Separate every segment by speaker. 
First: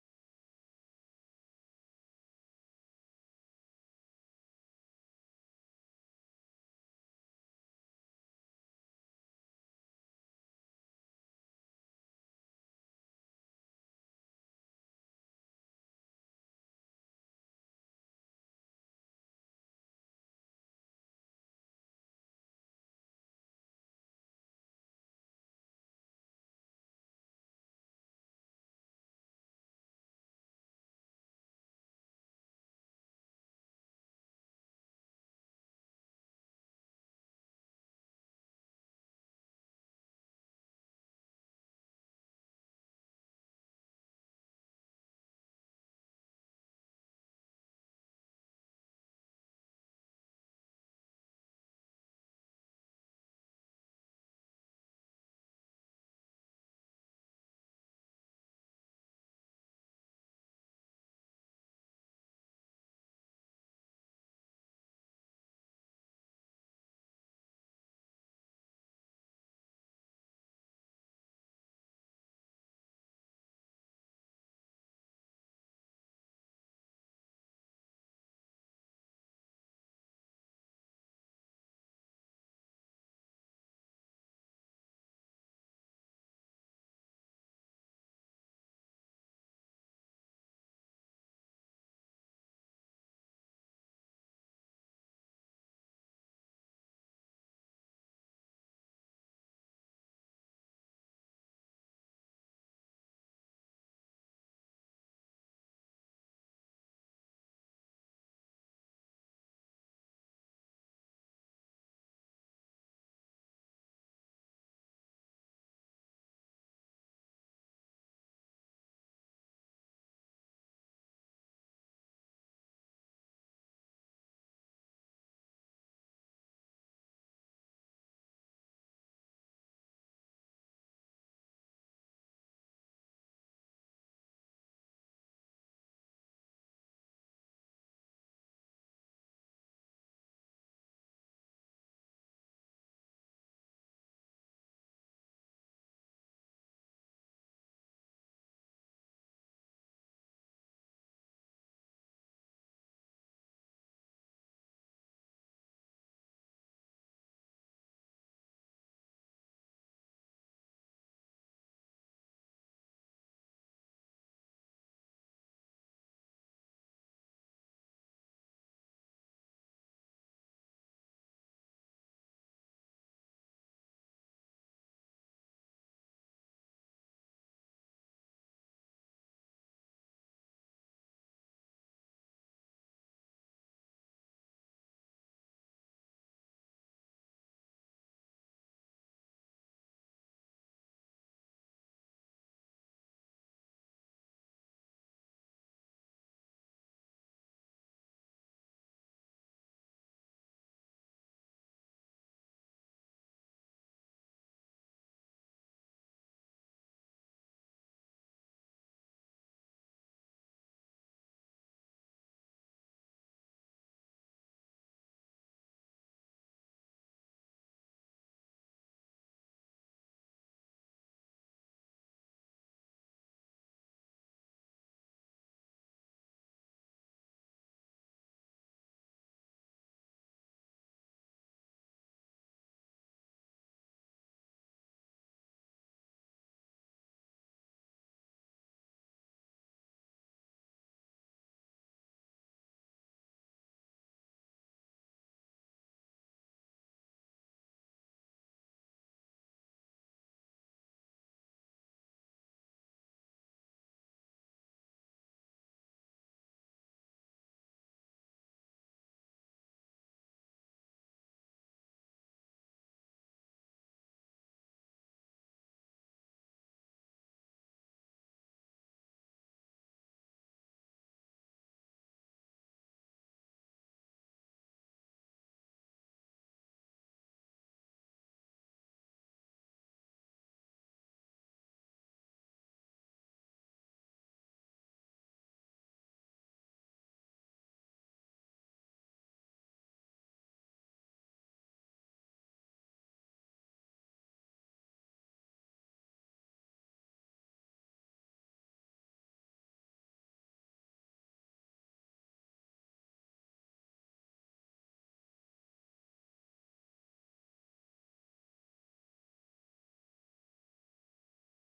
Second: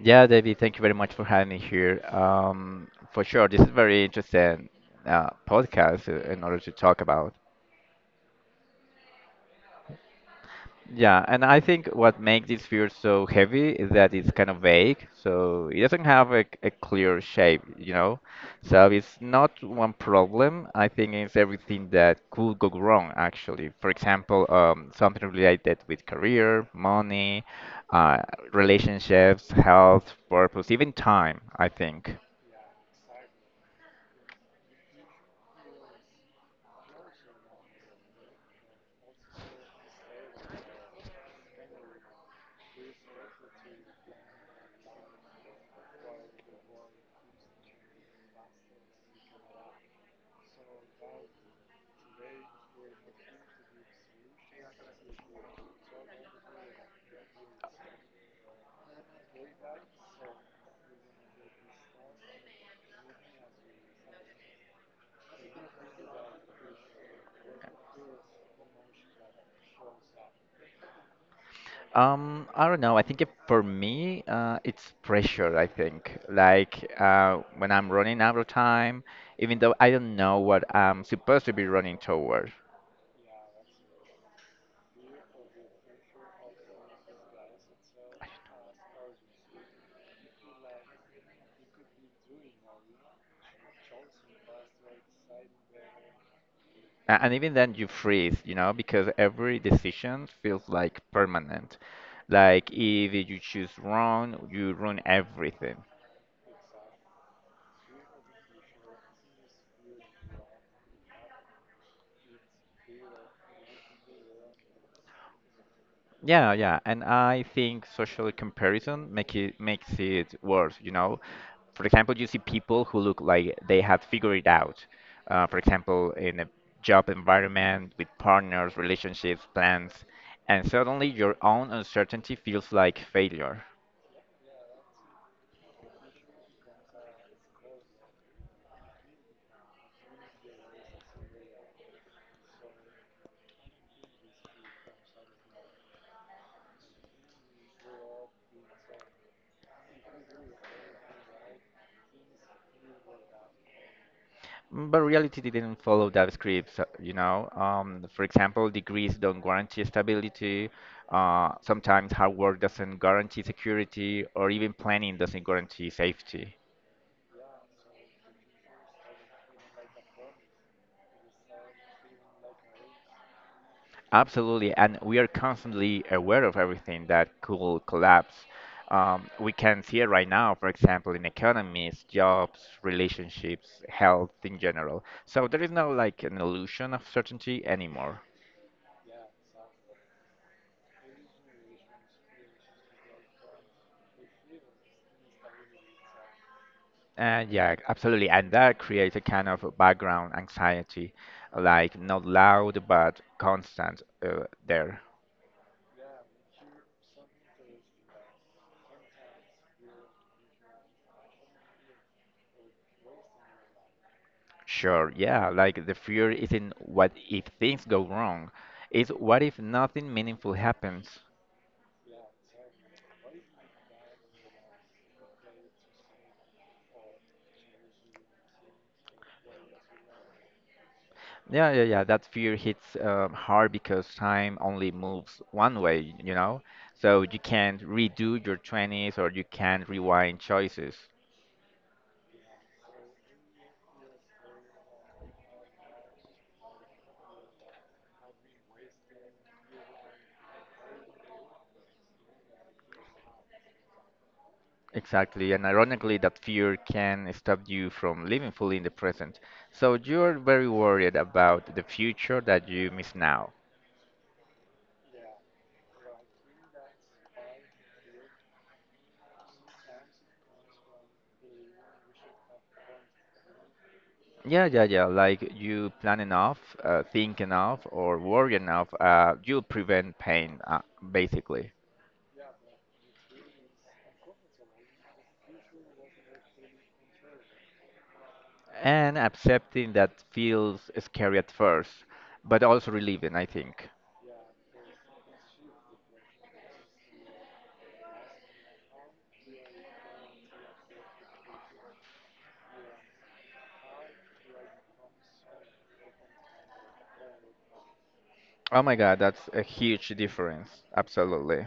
Speaker 1: Yeah, David, thank you very much for having me here. For sure, this is very interesting podcast in order to talk about. Yeah, and I think what makes this field so heavy is that it's kind of vague, so it doesn't have a clear shape, you know. So it's not one problem. I think it's everything that could go wrong, actually. For example, something related with career, money, uh, relationships, health, purpose, even time, I think. I don't know. I think it, for me, it's pressure, I think. Like when I'm running out of time, even though I don't know what I'm supposed to be running toward. And even then, you freeze, you know, because every decision feels like permanent. Like if you choose wrong, you ruin everything. Yeah, yeah, and I think social comparison makes it worse, you know. For example, you see people who look like they have figured it out. For example, in a job environment with partners, relationships, plans, and suddenly your own uncertainty feels like failure. Mm, but reality didn't follow that script, so. For example, degrees don't guarantee stability. Sometimes hard work doesn't guarantee security, or even planning doesn't guarantee safety. Absolutely, and we are constantly aware of everything that could collapse. We can see it right now, for example, in economies, jobs, relationships, health in general. So there is no like an illusion of certainty anymore. And yeah, absolutely, and that creates a kind of background anxiety, like not loud but constant there. Sure, yeah, like the fear isn't what if things go wrong, it's what if nothing meaningful happens. Yeah, yeah, yeah. That fear hits hard because time only moves one way, you know? So you can't redo your 20s or you can't rewind choices. Exactly. And ironically, that fear can stop you from living fully in the present. So you're very worried about the future that you miss now. Yeah, yeah, yeah. Like you plan enough, think enough, or worry enough, you prevent pain, basically. And accepting that feels scary at first, but also relieving, I think. Oh my God, that's a huge difference. Absolutely.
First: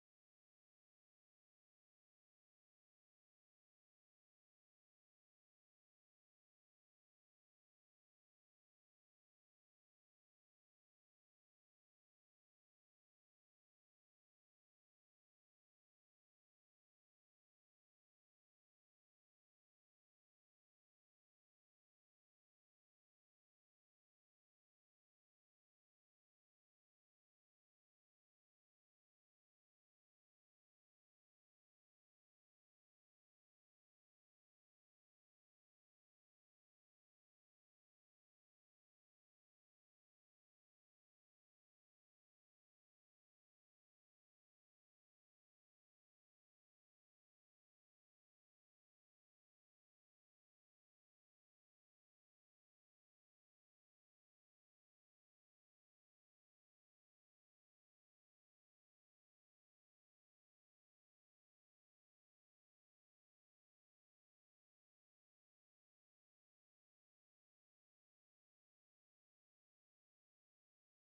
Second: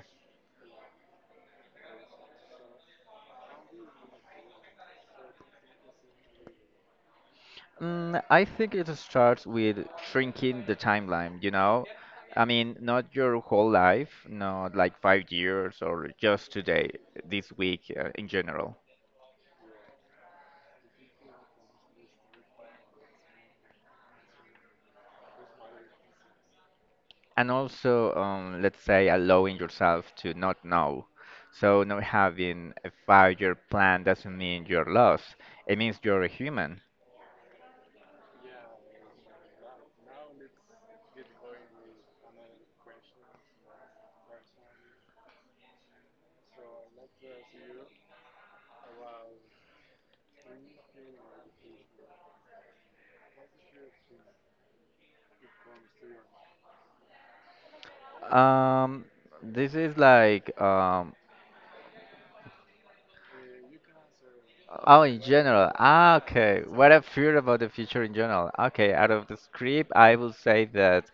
Speaker 1: Mm, I think it starts with shrinking the timeline, you know? I mean, not your whole life, not like 5 years or just today, this week in general. And also, let's say, allowing yourself to not know. So, not having a five-year plan doesn't mean you're lost. It means you're a human. Um, this is like. Oh, in general. Ah, okay. What I fear about the future in general. Okay, out of the script, I will say that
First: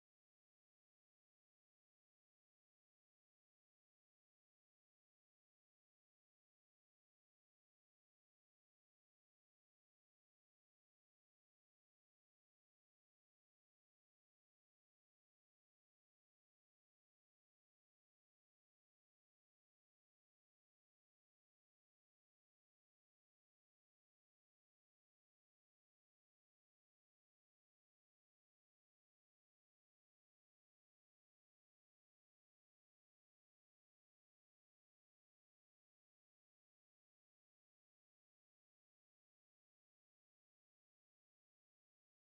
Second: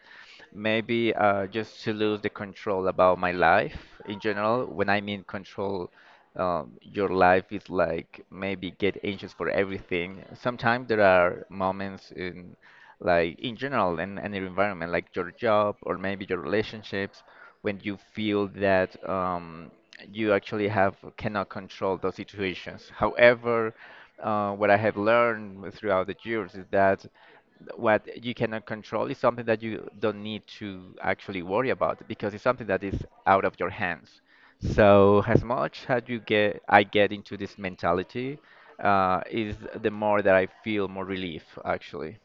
Speaker 1: maybe just to lose the control about my life in general. When I mean control, your life is like maybe get anxious for everything. Sometimes there are moments in, like in general, in any environment, like your job or maybe your relationships, when you feel that you actually have cannot control those situations. However, what I have learned throughout the years is that what you cannot control is something that you don't need to actually worry about because it's something that is out of your hands. So as much as you get, I get into this mentality, is the more that I feel more relief actually.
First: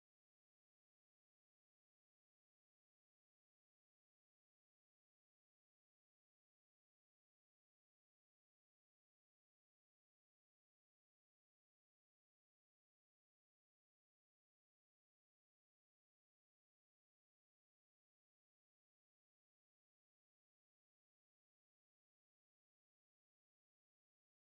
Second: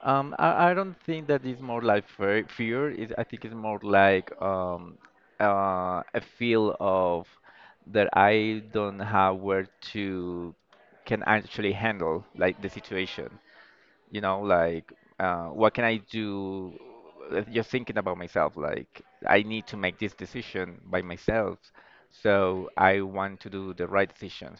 Speaker 1: I don't think that it's more like fear. It, I think it's more like a feel of that I don't have where to can actually handle like the situation. You know like what can I do? Just thinking about myself like I need to make this decision by myself, so I want to do the right decisions.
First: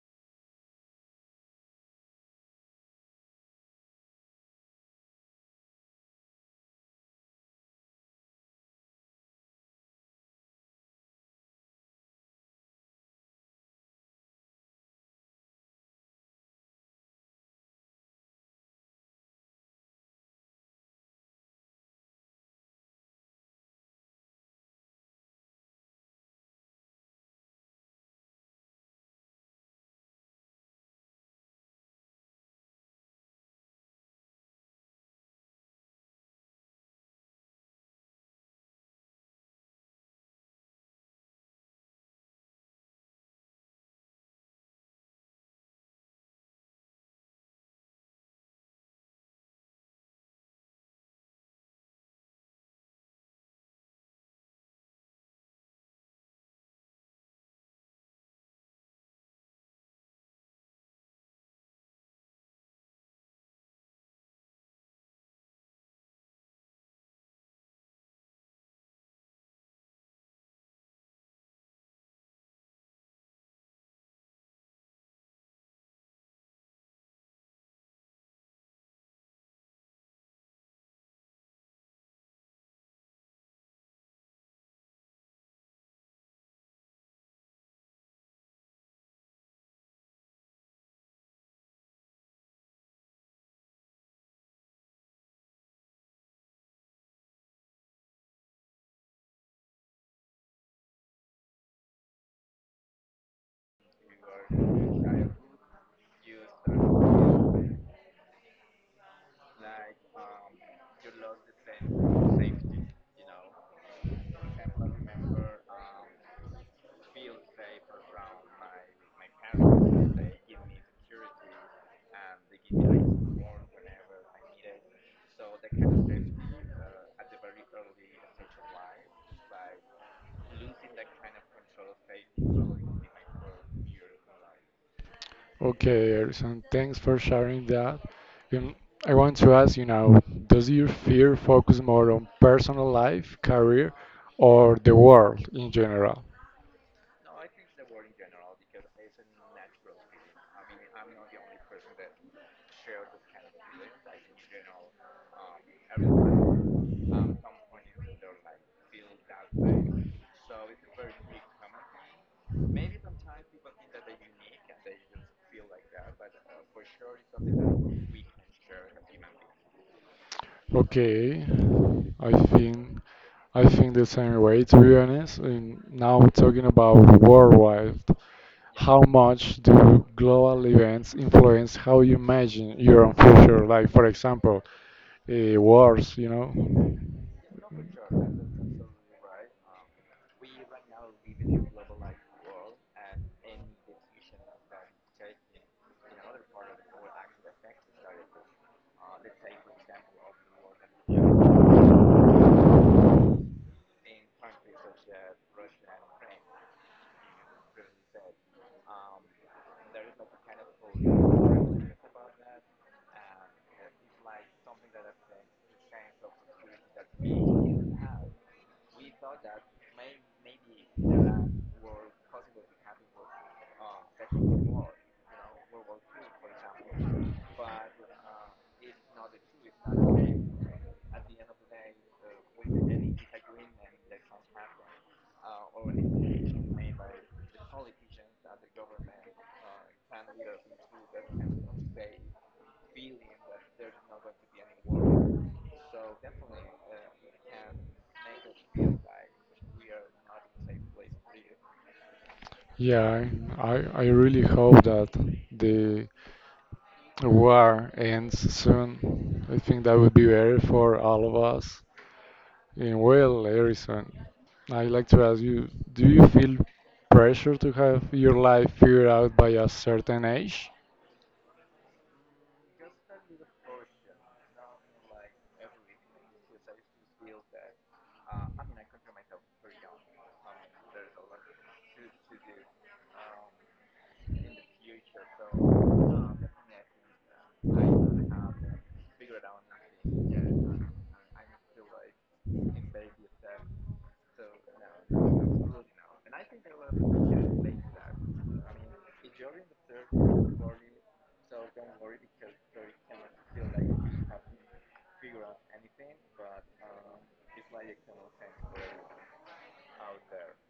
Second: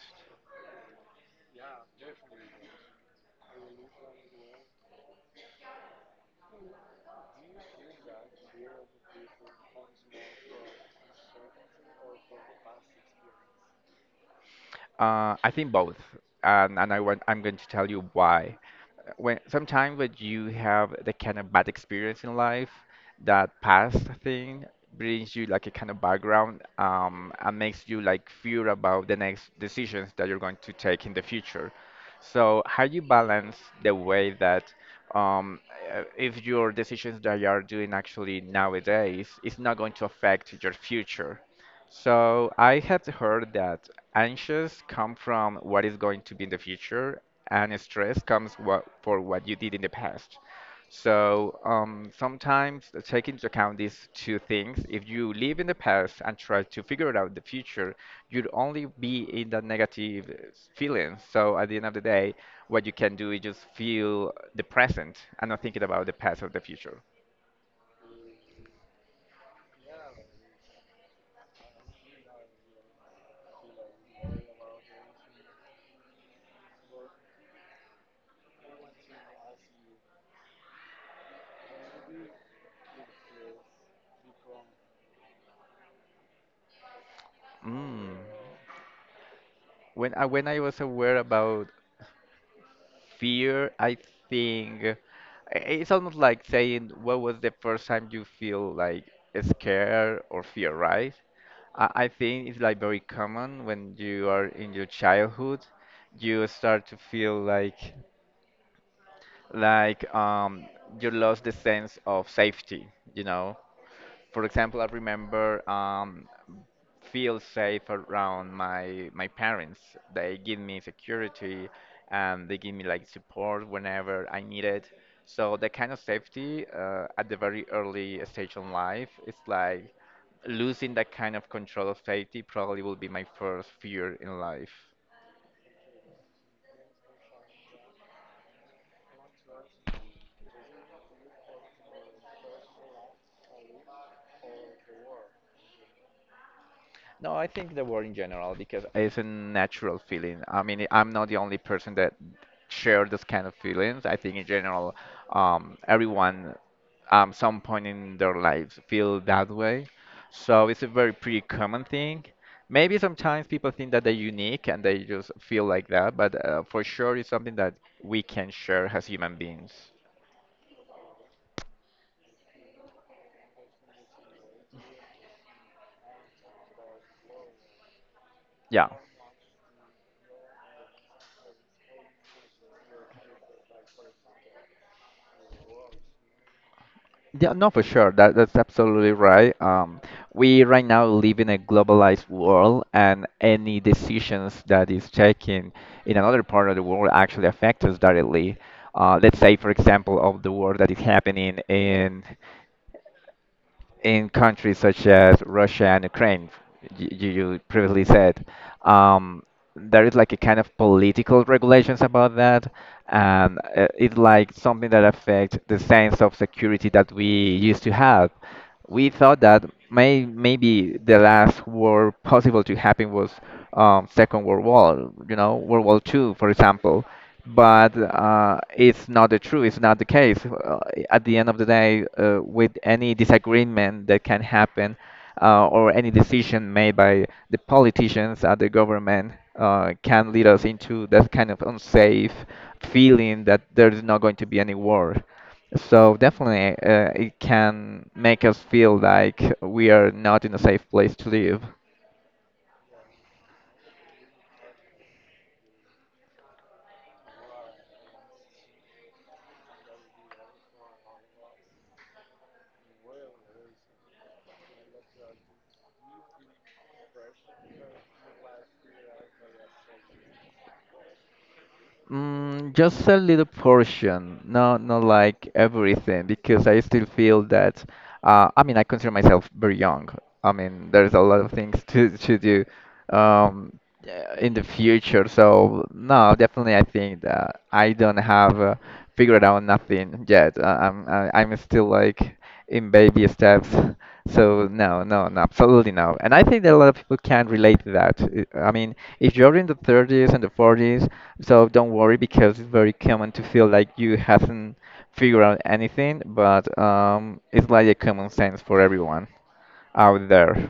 Speaker 1: I think both, and I want, I'm going to tell you why. When sometimes when you have the kind of bad experience in life, that past thing brings you like a kind of background and makes you like fear about the next decisions that you're going to take in the future. So how you balance the way that um, if your decisions that you are doing actually nowadays is not going to affect your future, so I have heard that anxious come from what is going to be in the future, and stress comes what, for what you did in the past. So sometimes take into account these two things. If you live in the past and try to figure out the future, you'd only be in the negative feelings. So at the end of the day, what you can do is just feel the present and not thinking about the past or the future. Mm. When I was aware about fear, I think it's almost like saying, what was the first time you feel like scared or fear, right? I think it's like very common when you are in your childhood, you start to feel like you lost the sense of safety, you know? For example, I remember feel safe around my parents. They give me security and they give me like support whenever I need it. So that kind of safety at the very early stage in life, it's like losing that kind of control of safety probably will be my first fear in life.
Speaker 2: Okay, Erson, thanks for sharing that. Um, I want to ask you now, does your fear focus more on personal life, career, or the world in general?
Speaker 1: No, I think the word in general because it's a natural feeling. I mean, I'm not the only person that share this kind of feelings. I think in general, everyone some point in their lives feel that way. So it's a very pretty common thing. Maybe sometimes people think that they're unique and they just feel like that, but for sure it's something that we can share as human beings.
Speaker 2: Okay, I think I think the same way, to be honest. And now talking about worldwide,
Speaker 1: Yeah.
Speaker 2: how much do global events influence how you imagine your own future? Like, for example, wars,
Speaker 1: Yeah, no, for sure. That's absolutely right. We right now live in a globalized world, and any decisions that is taken in another part of the world actually affect us directly. Let's say, for example, of the war that is happening in countries such as Russia and Ukraine, you previously said, um, there is like a kind of political regulations about that, and it's like something that affects the sense of security that we used to have. We thought that maybe the last war possible to happen was Second World War, you know, World War Two, for example, but it's not the true. It's not the case. At the end of the day, with any disagreement that can happen, or any decision made by the politicians at the government, can lead us into that kind of unsafe feeling that there is not going to be any war. So definitely, it can make us feel like we are not in a safe place to live.
Speaker 2: Yeah, I really hope that the war ends soon. I think that would be better for all of us. And well, Harrison, I'd like to ask you, do you feel pressure to have your life figured out by a certain age?
Speaker 1: Mm, just a little portion, not like everything, because I still feel that I mean I consider myself very young. I mean there's a lot of things to do um, in the future. So no, definitely I think that I don't have. Figured out nothing yet. I'm still like in baby steps. So no, no, no, absolutely no. And I think that a lot of people can relate to that. I mean, if you're in the 30s and the 40s, so don't worry because it's very common to feel like you haven't figured out anything. But it's like a common sense for everyone out there.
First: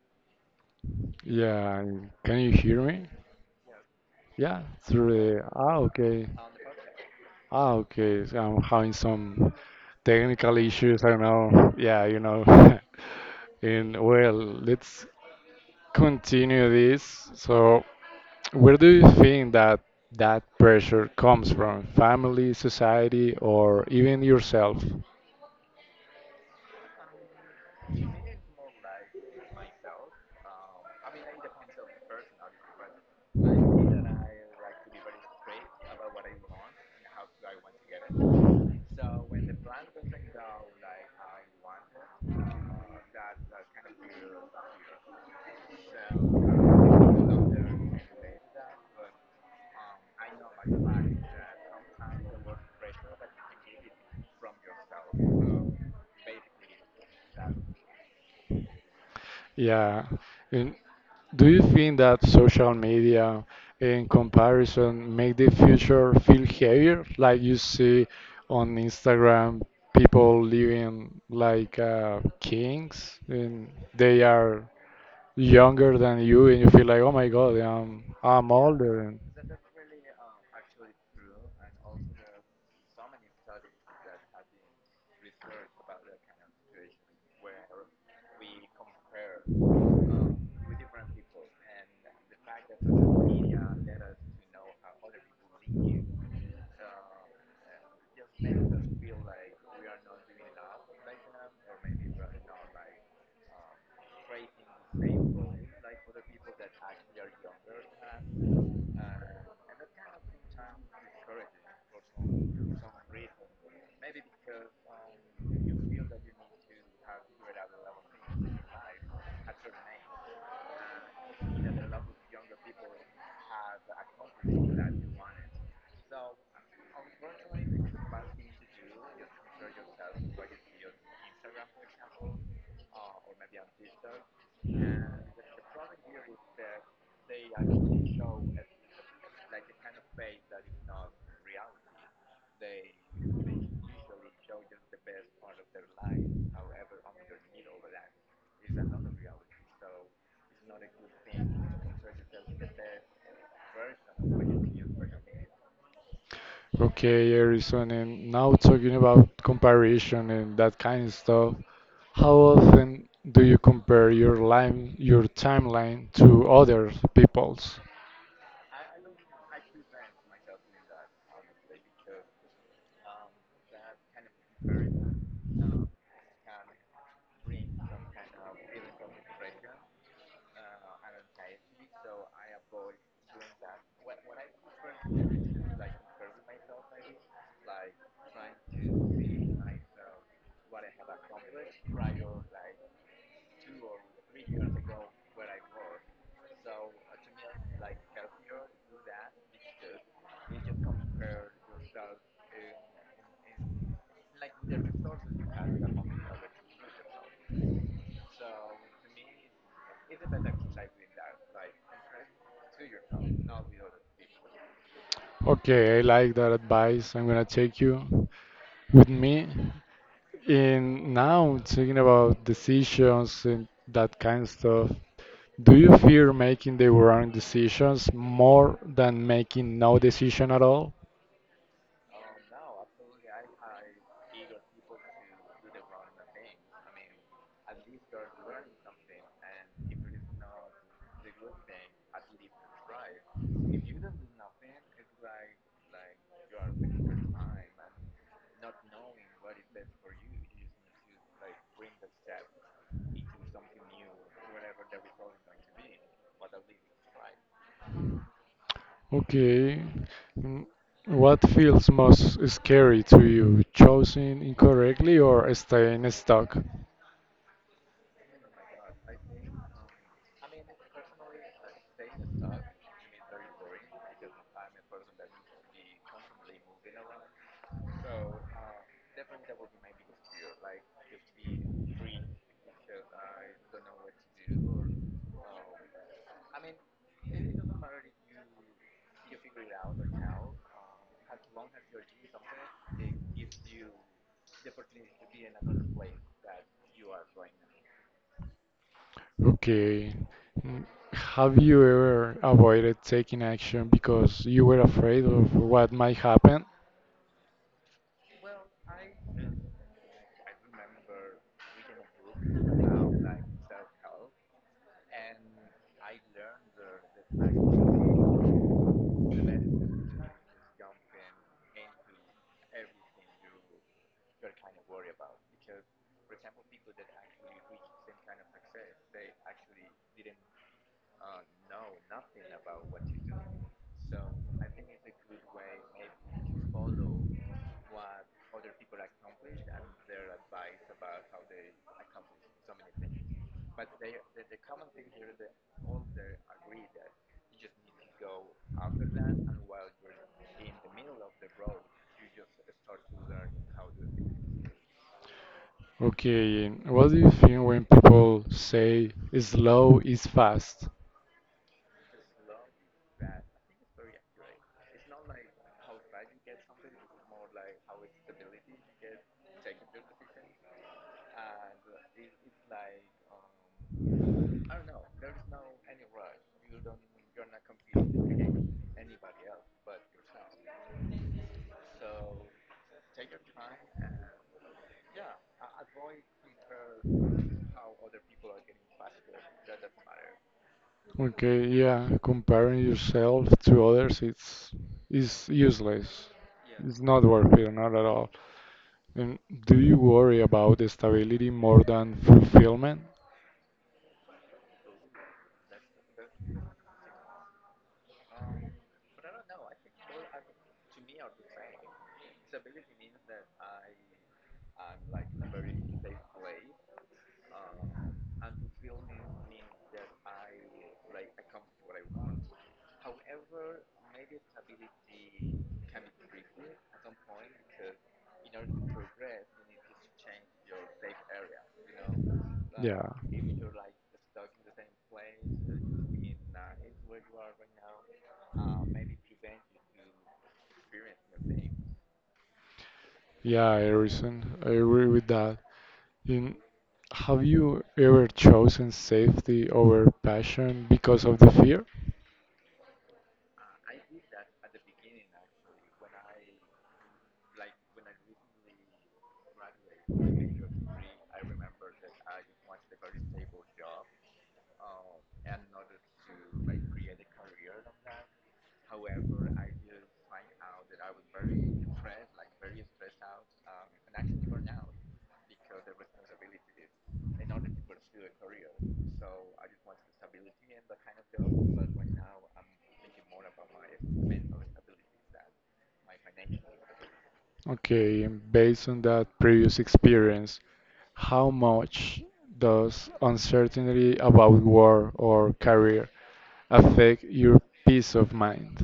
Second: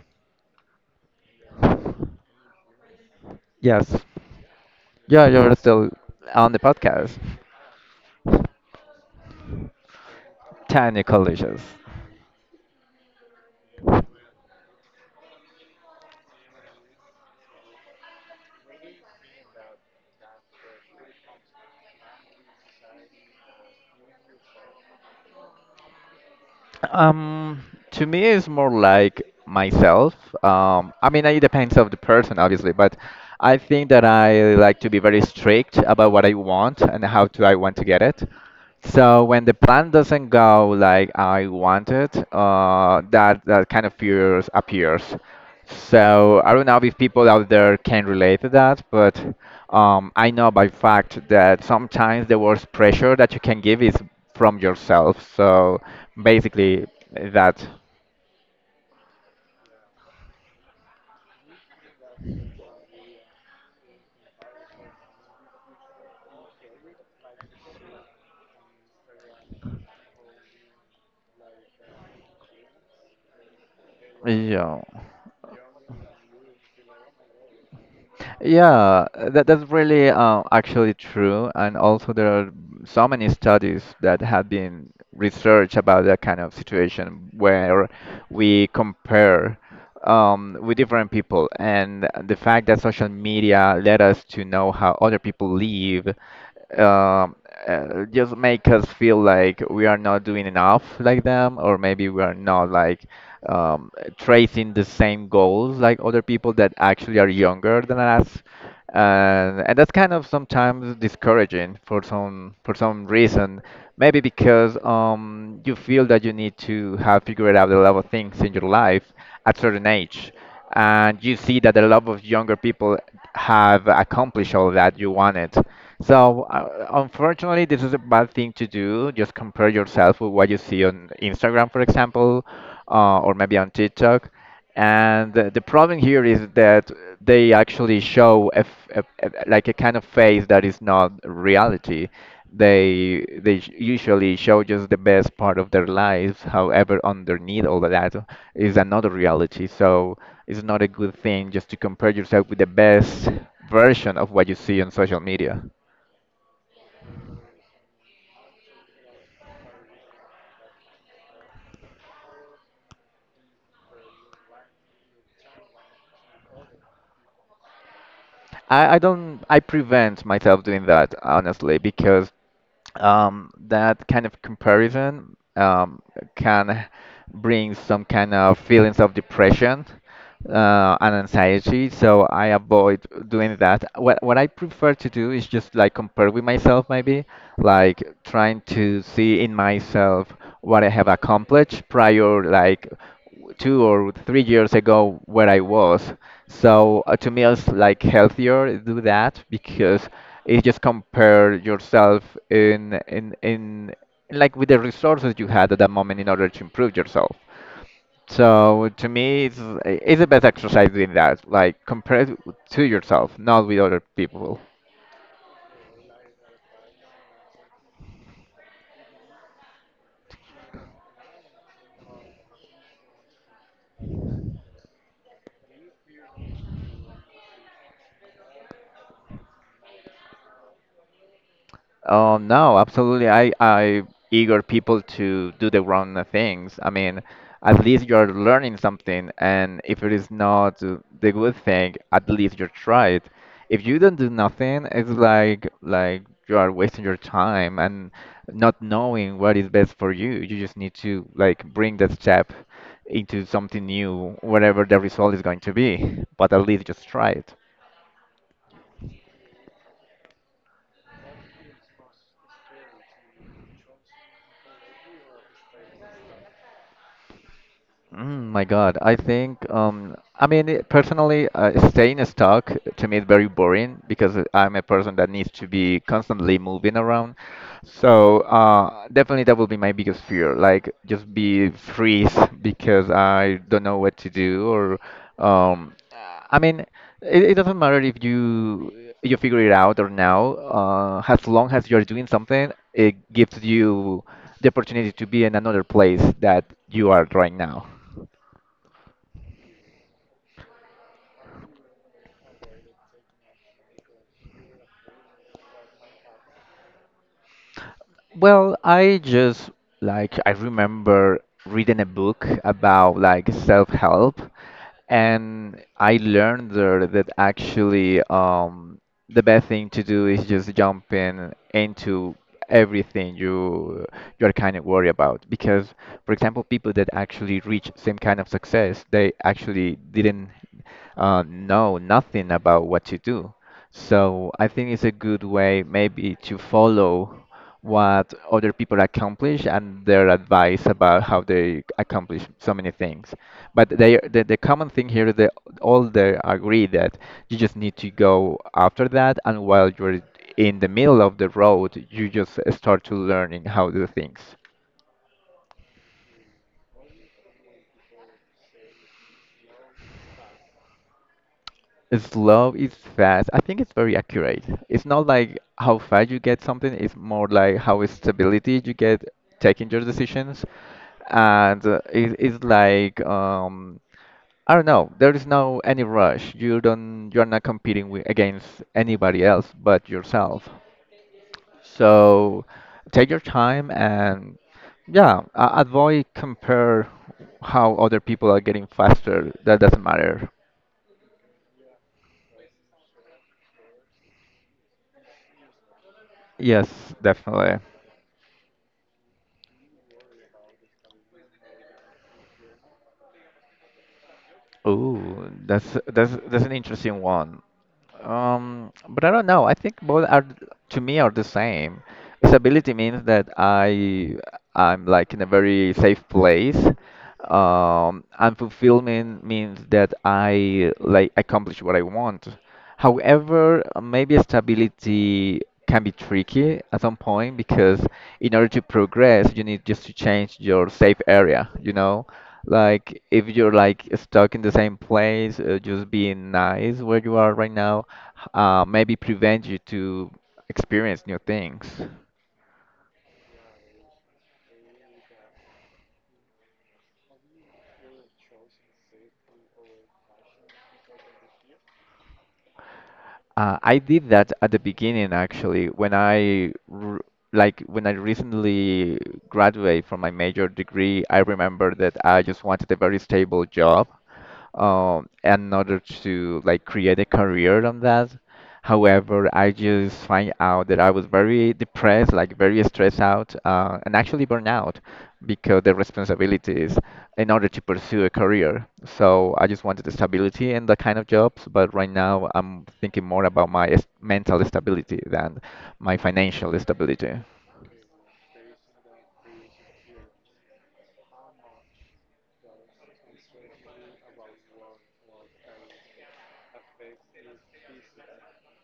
Speaker 2: Yeah, can you hear me?
Speaker 1: Yes.
Speaker 2: Yeah, through
Speaker 1: Yeah,
Speaker 2: the
Speaker 1: you're still
Speaker 2: okay.
Speaker 1: on the podcast.
Speaker 2: Okay. So I'm having some technical issues. I don't
Speaker 1: Technical dishes.
Speaker 2: know. Yeah, And well, let's continue this. So, where do you think that that pressure comes from? Family, society, or even yourself?
Speaker 1: Um, to me, it's more like myself. I mean, it depends of the person, obviously, but I think that I like to be very strict about what I want and how do I want to get it. So when the plan doesn't go like I wanted, that kind of fears appears. So I don't know if people out there can relate to that, but I know by fact that sometimes the worst pressure that you can give is from yourself. So basically, that
Speaker 2: Yeah. And do you think that social media, in comparison, make the future feel heavier? Like you see on Instagram, people living like kings, and they are
Speaker 1: yeah.
Speaker 2: younger than you, and you feel like, oh my God, I'm
Speaker 1: Yeah,
Speaker 2: older.
Speaker 1: that's really actually true. And also, there are so many studies that have been researched about that kind of situation where we compare with different people. And the fact that social media led us to know how other people live um, just make us feel like we are not doing enough like them, or maybe we are not like um, tracing the same goals like other people that actually are younger than us. And that's kind of sometimes discouraging for some reason. Maybe because you feel that you need to have figured out the love of things in your life at certain age, and you see that the love of younger people have accomplished all that you wanted. So unfortunately, this is a bad thing to do. Just compare yourself with what you see on Instagram, for example, or maybe on TikTok. And the problem here is that they actually show a, f- a- like a kind of face that is not reality. They usually show just the best part of their lives. However, underneath all of that is another reality. So it's not a good thing just to compare yourself with the best version of what you see on social media.
Speaker 2: Okay, Harrison, and now talking about comparison and that kind of stuff, how often do you compare your timeline to other people's?
Speaker 1: I don't I prevent myself doing that honestly because that kind of comparison can bring some kind of feelings of depression and anxiety. So I avoid doing that. What I prefer to do is just like compare with myself, maybe like trying to see in myself what I have accomplished prior, like 2 or 3 years ago where I was. So to me, it's like healthier do that because it just compare yourself in like with the resources you had at that moment in order to improve yourself. So to me, it's the best exercise doing that, like compare it to yourself, not with other people.
Speaker 2: Okay, I like that advice. I'm gonna take you with me. And now talking about decisions and that kind of stuff, do you fear making the wrong decisions more than making no decision at all?
Speaker 1: No, absolutely. I eager people to do the wrong things. I mean, at least you're learning something, and if it is not the good thing, at least you tried. If you don't do nothing, it's like you are wasting your time and not knowing what is best for you. You just need to like bring that step into something new, whatever the result is going to be. But at least just try it.
Speaker 2: Okay. Mm, What feels most scary to you, choosing incorrectly or staying stuck?
Speaker 1: Mm, my God, I think personally, staying stuck to me is very boring because I'm a person that needs to be constantly moving around. So definitely that will be my biggest fear, like just be freeze because I don't know what to do or um, I mean, it doesn't matter if you you figure it out or now. As long as you're doing something, it gives you the opportunity to be in another place that you are right now.
Speaker 2: Okay. Mm, Have you ever avoided taking action because you were afraid of what might happen?
Speaker 1: Well, I just like I remember reading a book about like self-help, and I learned there that actually the best thing to do is just jump in into everything you you're kind of worried about. Because, for example, people that actually reach same kind of success, they actually didn't know nothing about what to do. So I think it's a good way maybe to follow what other people accomplish and their advice about how they accomplish so many things. But the common thing here is that all they agree that you just need to go after that, and while you're in the middle of the road, you just start to learning how to do things.
Speaker 2: Okay, what do you think when people say slow is fast?
Speaker 1: Slow is fast. I think it's very accurate. It's not like how fast you get something. It's more like how stability you get taking your decisions, and it's like I don't know. There is no any rush. You don't. You're not competing with, against anybody else but yourself. So take your time and yeah, avoid compare how other people are getting faster. That doesn't matter.
Speaker 2: Okay, yeah, comparing yourself to others it's is useless.
Speaker 1: Yes,
Speaker 2: It's not worth it,
Speaker 1: definitely.
Speaker 2: not at all. And do you worry about stability more than fulfillment?
Speaker 1: Ooh, that's an interesting one. But I don't know. I think both are to me are the same. Stability means that I'm like in a very safe place. And fulfillment means that I like accomplish what I want. However, maybe stability can be tricky at some point because in order to progress, you need just to change your safe area, you know?
Speaker 2: Yeah.
Speaker 1: Like if you're like stuck in the same place, just being nice where you are right now, maybe prevent you to experience new things.
Speaker 2: Yeah, Harrison, I agree with that. In, have you ever chosen safety over passion because of the fear?
Speaker 1: I did that at the beginning actually when I r like when I recently graduated from my major degree, I remember that I just wanted a very stable job in order to like create a career on that. However, I just find out that I was very depressed, like very stressed out, and actually burnout because the responsibilities in order to pursue a career. So I just wanted the stability in that kind of jobs, but right now I'm thinking more about my mental stability than my financial stability.
Speaker 2: Okay, and based on that previous experience, how much does uncertainty about work or career affect your peace of mind?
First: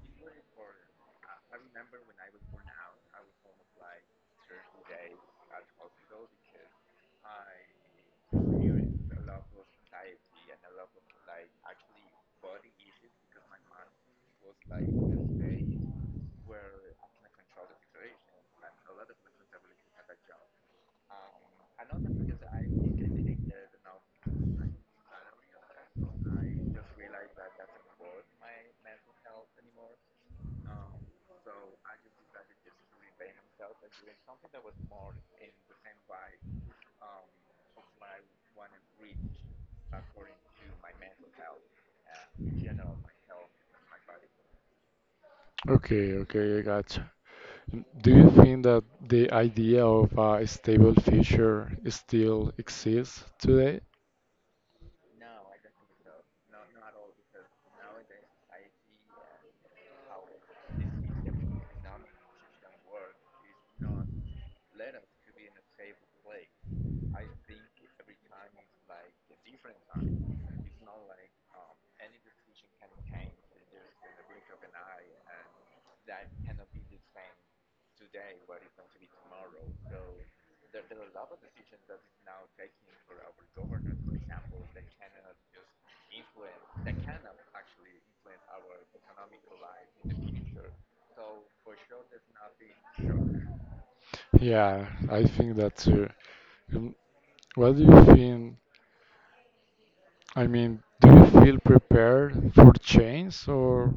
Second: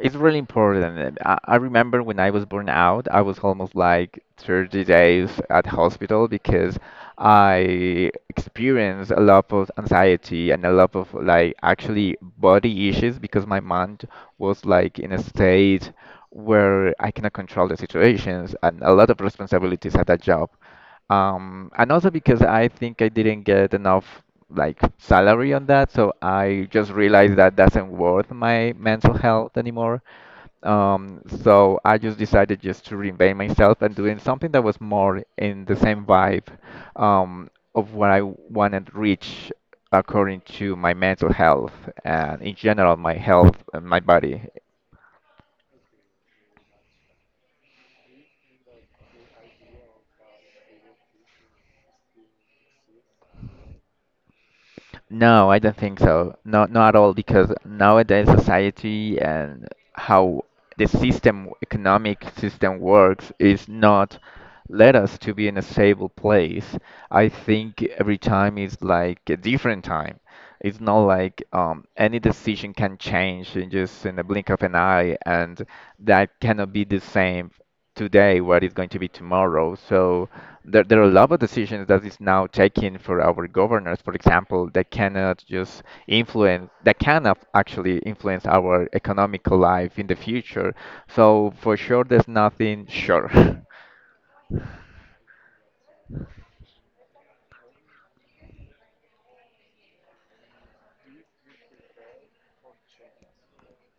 Speaker 1: It's really important. I remember when I was born out, I was almost like 30 days at hospital because I experienced a lot of anxiety and a lot of like actually body issues because my mind was like in a state where I cannot control the situations and a lot of responsibilities at that job. And also because I think I didn't get enough like salary on that, so I just realized that doesn't worth my mental health anymore. So I just decided just to reinvent myself and doing something that was more in the same vibe um, of what I wanted to reach according to my mental health and in general my health and my body.
Speaker 2: Okay, okay, I gotcha. Do you think that the idea of a stable future still exists today?
Speaker 1: No, I don't think so. Not not at all, because nowadays society and how the system, economic system works is not let us to be in a stable place. I think every time is like a different time. It's not like any decision can change in just in the blink of an eye, and that cannot be the same today what is going to be tomorrow. So there are a lot of decisions that is now taken for our governors, for example, that cannot just influence, that cannot actually influence our economical life in the future. So for sure, there's nothing sure.
Speaker 2: Yeah, I think that too. Um, what do you think? I mean, do you feel prepared for change or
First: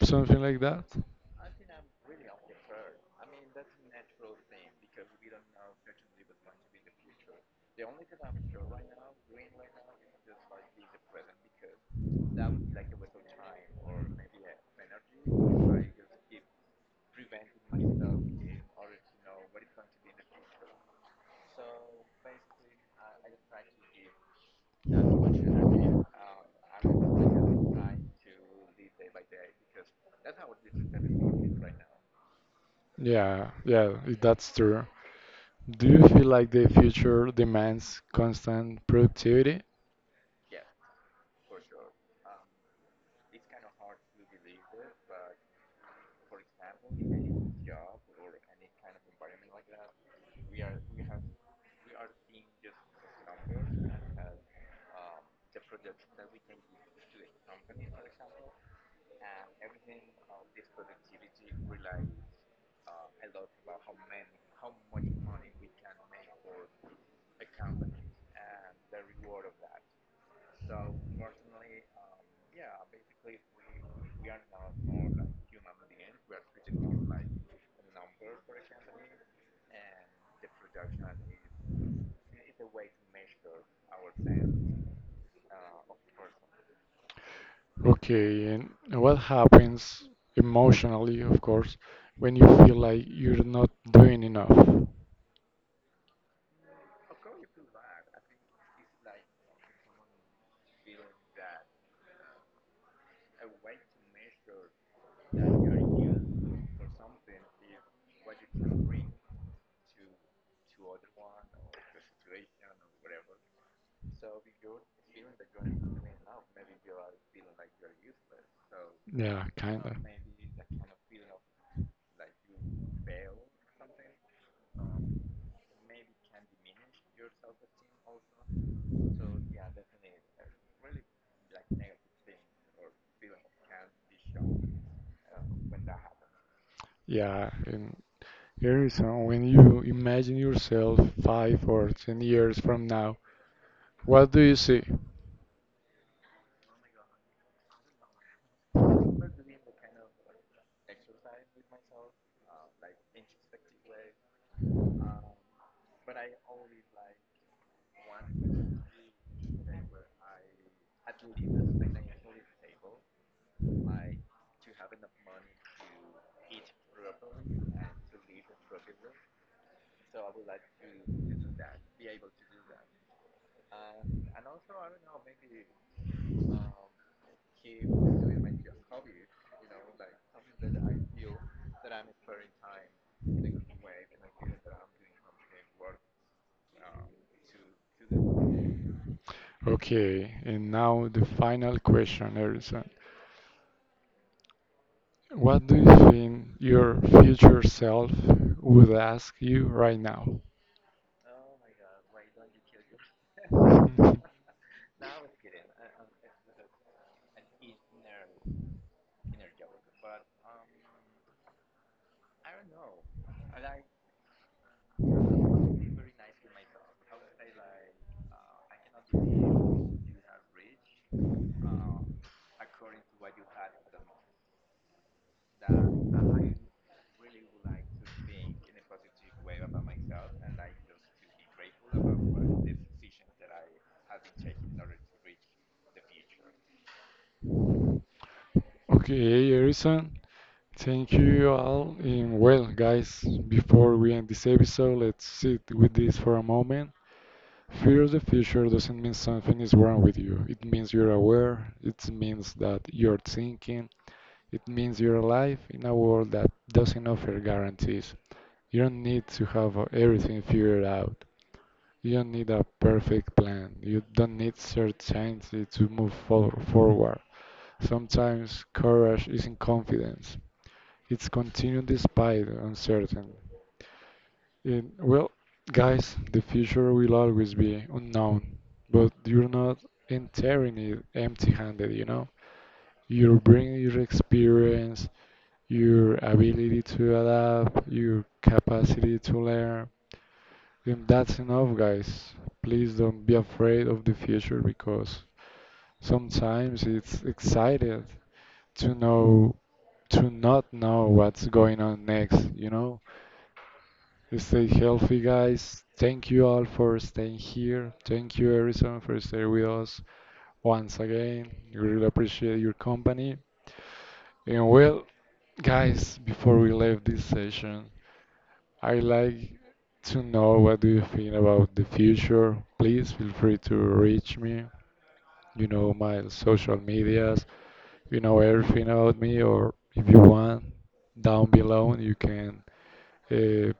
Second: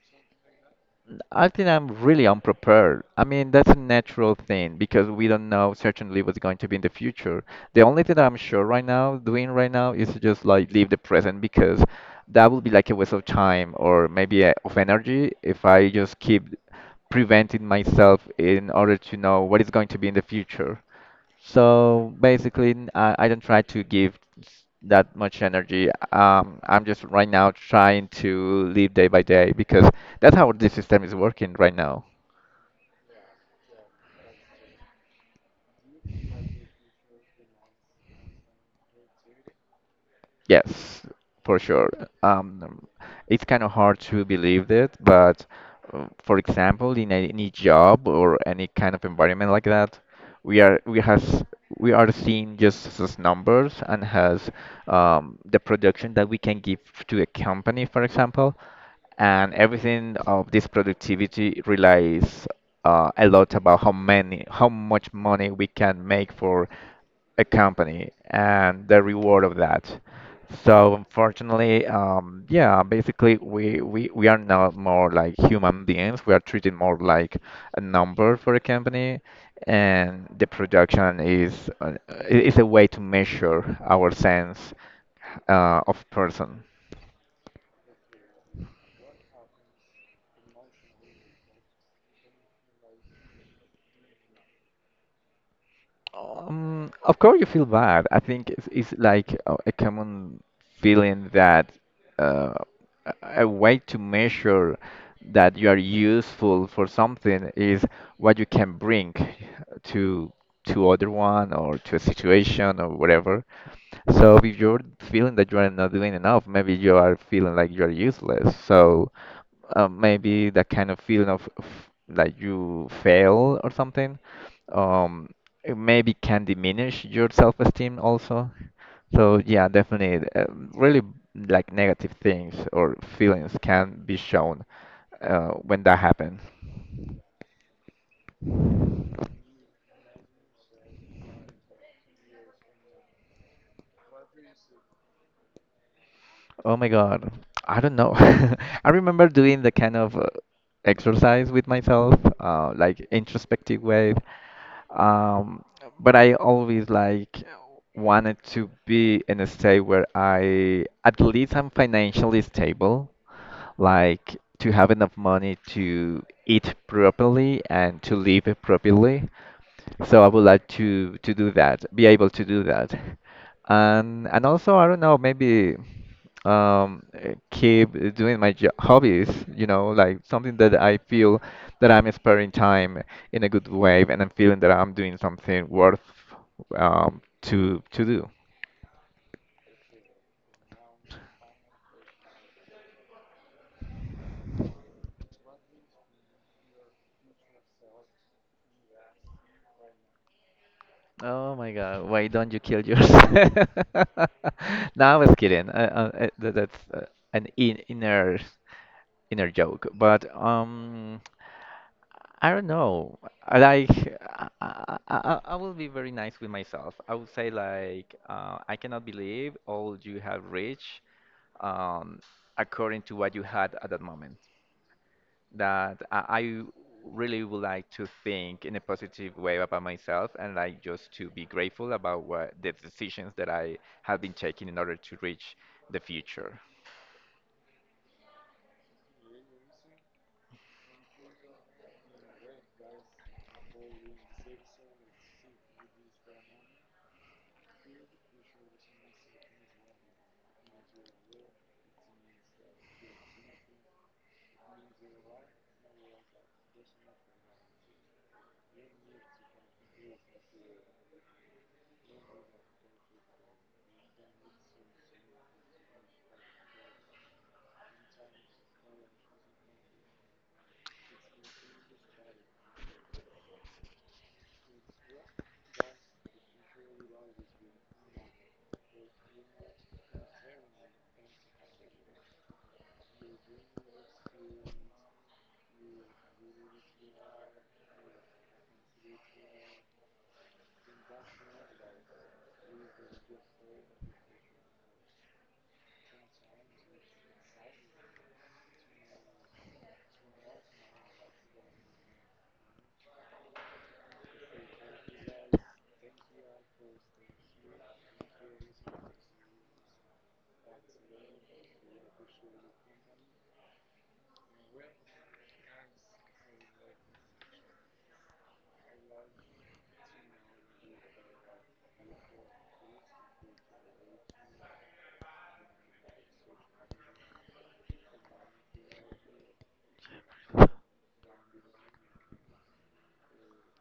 Speaker 2: something like that?
Speaker 1: I think I'm really unprepared. I mean, that's a natural thing because we don't know certainly what's going to be in the future. The only thing that I'm sure right now, doing right now, is to just like leave the present because that would be like a waste of time or maybe of energy if I just keep preventing myself in order to know what is going to be in the future. So basically, I don't try to give that much energy. I'm just right now trying to live day by day because that's how this system is working right now.
Speaker 2: Yeah, yeah, that's true. Do you feel like the future demands constant productivity?
Speaker 1: Yes, for sure. Um, it's kind of hard to believe that, but for example, in any job or any kind of environment like that, we are we has we are seeing just as numbers and has the production that we can give to a company, for example, and everything of this productivity relies a lot about how many, how much money we can make for a company and the reward of that. So unfortunately, yeah, basically we are not more like human beings. We are treated more like a number for a company, and the production is is a way to measure our sense of person.
Speaker 2: Okay, and what happens, emotionally of course, when you feel like you're not doing enough?
Speaker 1: Of course you feel bad. I think it's like a common feeling that uh, a way to measure that you are useful for something is what you can bring to to other one or to a situation or whatever. So if you're feeling that you are not doing enough, maybe you are feeling like you are useless. So
Speaker 2: Yeah, kind of.
Speaker 1: maybe that kind of feeling of that you fail or something, um, it maybe can diminish your self-esteem also. So yeah, definitely, really like negative things or feelings can be shown when that happens.
Speaker 2: Yeah, and Garrison, when you imagine yourself 5 or 10 years from now, what do you see?
Speaker 1: Oh my God. I don't know. I remember doing the kind of exercise with myself, like introspective way. Um, but I always like wanted to be in a state where I at least I'm financially stable, like to have enough money to eat properly and to live properly. So I would like to do that, be able to do that. And also I don't know, maybe keep doing my jo hobbies, you know, like something that I feel that I'm sparing time in a good way and I'm feeling that I'm doing something worth to do.
Speaker 2: Okay, and now the final question, Harrison. What do you think your future self would ask you right now? Oh
Speaker 1: Oh my God,
Speaker 2: my
Speaker 1: why don't you kill yourself?
Speaker 2: god. No, I'm
Speaker 1: No, I was
Speaker 2: kidding.
Speaker 1: kidding.
Speaker 2: I, I'm
Speaker 1: That's an in inner
Speaker 2: nervous.
Speaker 1: joke. But I don't know. I like, I will be very nice with myself. I would say like, I cannot believe all you have reached, um, according to what you had at that moment. That I really would like to think in a positive way about myself and like just to be grateful about what the decisions that I have been taking in order to reach the future.
Speaker 2: Okay, Harrison. Thank you all. And well, guys, before we end this episode, let's sit with this for a moment. Fear of the future doesn't mean something is wrong with you. It means you're aware. It means that you're thinking. It means you're alive in a world that doesn't offer guarantees. You don't need to have everything figured out. You don't need a perfect plan. You don't need certainty to move for forward. Sometimes courage isn't confidence. It's continued despite uncertain. Well, guys, the future will always be unknown, but you're not entering it empty-handed, you know? You're bringing your experience, your ability to adapt, your capacity to learn, and that's enough, guys. Please don't be afraid of the future because sometimes it's excited to know, to not know what's going on next, you know? Stay healthy, guys. Thank you all for staying here. Thank you, Harrison, for staying with us once again. We really appreciate your company. And well, guys, before we leave this session, I like to know what do you think about the future. Please feel free to reach me. You know my social medias. You know everything about me, or if you want, down below you can uh,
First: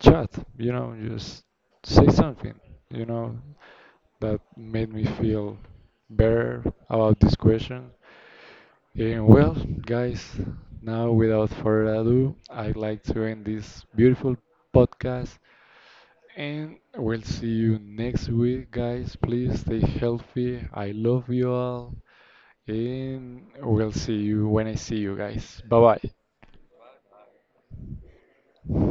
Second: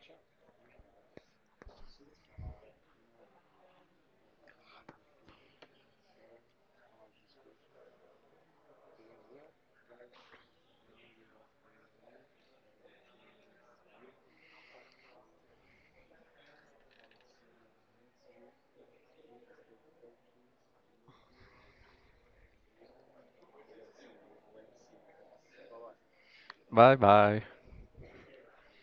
Speaker 2: chat. You know, just say something. You know that made me feel better about this question. And well, guys, now without further ado, I'd like to end this beautiful podcast. And we'll see you next week, guys. Please stay healthy. I love you all. And we'll see you when I see you guys. Bye bye.
Speaker 1: Bye bye.